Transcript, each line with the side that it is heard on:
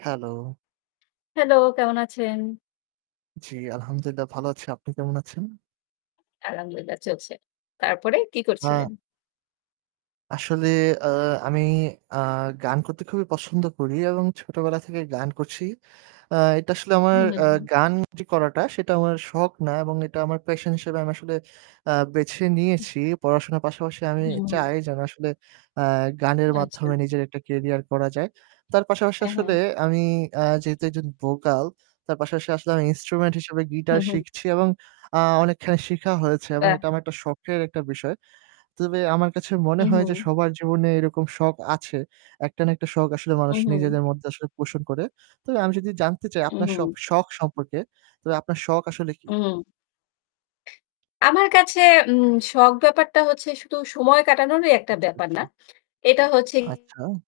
right: Hello.
left: Hello, কেমন আছেন?
right: জি, আলহামদুলিল্লাহ ভালো আছি। আপনি কেমন আছেন?
left: আলহামদুলিল্লাহ, চলছে। তারপরে কী
right: হ্যাঁ।
left: করছিলেন?
right: আসলে, আ আমি, আ গান করতে খুবই পছন্দ করি এবং ছোটবেলা থেকেই গান করছি। আ এটা আসলে আমার,
left: হু,
right: আ
left: হুম।
right: গান যে করাটা সেটা আমার শখ না এবং এটা আমার passion হিসেবে আমি আসলে, আ বেছে
left: উ
right: নিয়েছি। পড়াশোনার পাশাপাশি আমি
left: হুম।
right: চাই যেন আসলে, আ গানের
left: আচ্ছা।
right: মাধ্যমে নিজের একটা career করা যায়। তার পাশাপাশি
left: হ্যাঁ,
right: আসলে
left: হ্যাঁ।
right: আমি, আ যেহেতু একজন vocal, তার পাশাপাশি আসলে আমি instrument হিসেবে guitar
left: হ্যাঁ, হ্যাঁ।
right: শিখছি এবং, আ অনেকখানি শিখা হয়েছে এবং
left: বাহ।
right: এটা আমার একটা শখের একটা বিষয়। তবে আমার কাছে মনে হয় যে
left: উহু।
right: সবার জীবনে এরকম শখ আছে। একটা না একটা শখ আসলে মানুষ
left: উহু।
right: নিজেদের মধ্যে আসলে পোষণ করে। তবে আমি যদি জানতে চাই আপনার শখ,
left: উহু।
right: শখ সম্পর্কে, তবে আপনার শখ আসলে কি?
left: উম আমার কাছে উম শখ ব্যাপারটা হচ্ছে শুধু সময় কাটানোরই একটা
right: আচ্ছা,
left: ব্যাপার
right: আচ্ছা।
left: না। এটা হচ্ছে
right: আচ্ছা।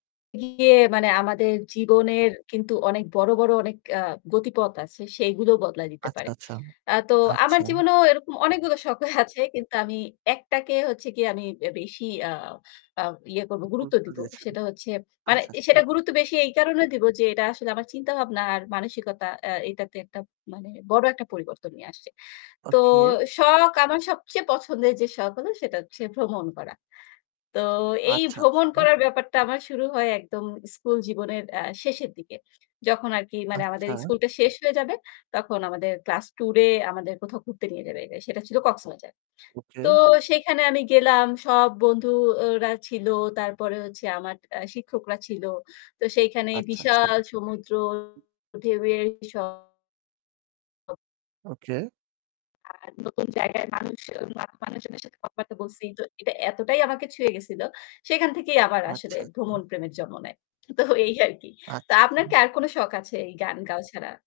left: গিয়ে মানে আমাদের জীবনের কিন্তু অনেক বড়, বড় অনেক অ্যা গতিপথ আছে, সেইগুলো বদলায় দিতে
right: আচ্ছা,
left: পারে।
right: আচ্ছা,
left: অ্যা তো আমার
right: আচ্ছা।
left: জীবনেও এরকম অনেকগুলো শখ আছে কিন্তু আমি একটাকে হচ্ছে গিয়ে আমি বেশি ইয়া আ ইয়া করব, গুরুত্ব
right: গুরুত্ব
left: দিব
right: দিয়েছেন,
left: সেটা হচ্ছে মানে
right: আচ্ছা,
left: এ
right: আচ্ছা।
left: সেটা গুরুত্ব বেশি এই কারণে দিব যে এটা আসলে আমার চিন্তাভাবনা আর মানসিকতা অ্যা এটাতে একটা মানে বড় একটা পরিবর্তন নিয়ে আসছে। তো
right: ওকে।
left: শখ আমার সবচেয়ে পছন্দের যে শখ হলো সেটা হচ্ছে ভ্রমণ করা। তো এই
right: আচ্ছা, আচ্ছা।
left: ভ্রমণ করার ব্যাপারটা আমার শুরু হয় একদম স্কুল জীবনের অ্যা শেষের দিকে। যখন আরকি মানে আমাদের
right: আচ্ছা।
left: স্কুলটা শেষ হয়ে যাবে তখন আমাদের class tour-এ আমাদের কোথাও ঘুরতে নিয়ে যাবে। এটা সেটা ছিল কক্সবাজার।
right: ওকে।
left: তো সেইখানে আমি গেলাম। সব বন্ধু ওরা ছিল। তারপরে হচ্ছে আমার অ্যা শিক্ষকরা ছিল। তো সেইখানে
right: আচ্ছা, আচ্ছা।
left: বিশাল সমুদ্র, ঢেউয়ের শব্দ।
right: ওকে।
left: আর নতুন জায়গায় মানুষজন মানুষেরজনের সাথে কথাবার্তা বলছি তো এটা এতটাই আমাকে ছুঁয়ে গেছিল। সেখান থেকেই আমার আসলে
right: আচ্ছা, আচ্ছা।
left: ভ্রমণ প্রেমের জন্ম নেয়। তো এই আর কি! তা
right: আচ্ছা,
left: আপনার
right: আচ্ছা।
left: কি আর কোন শখ আছে এই গান গাওয়া ছাড়া?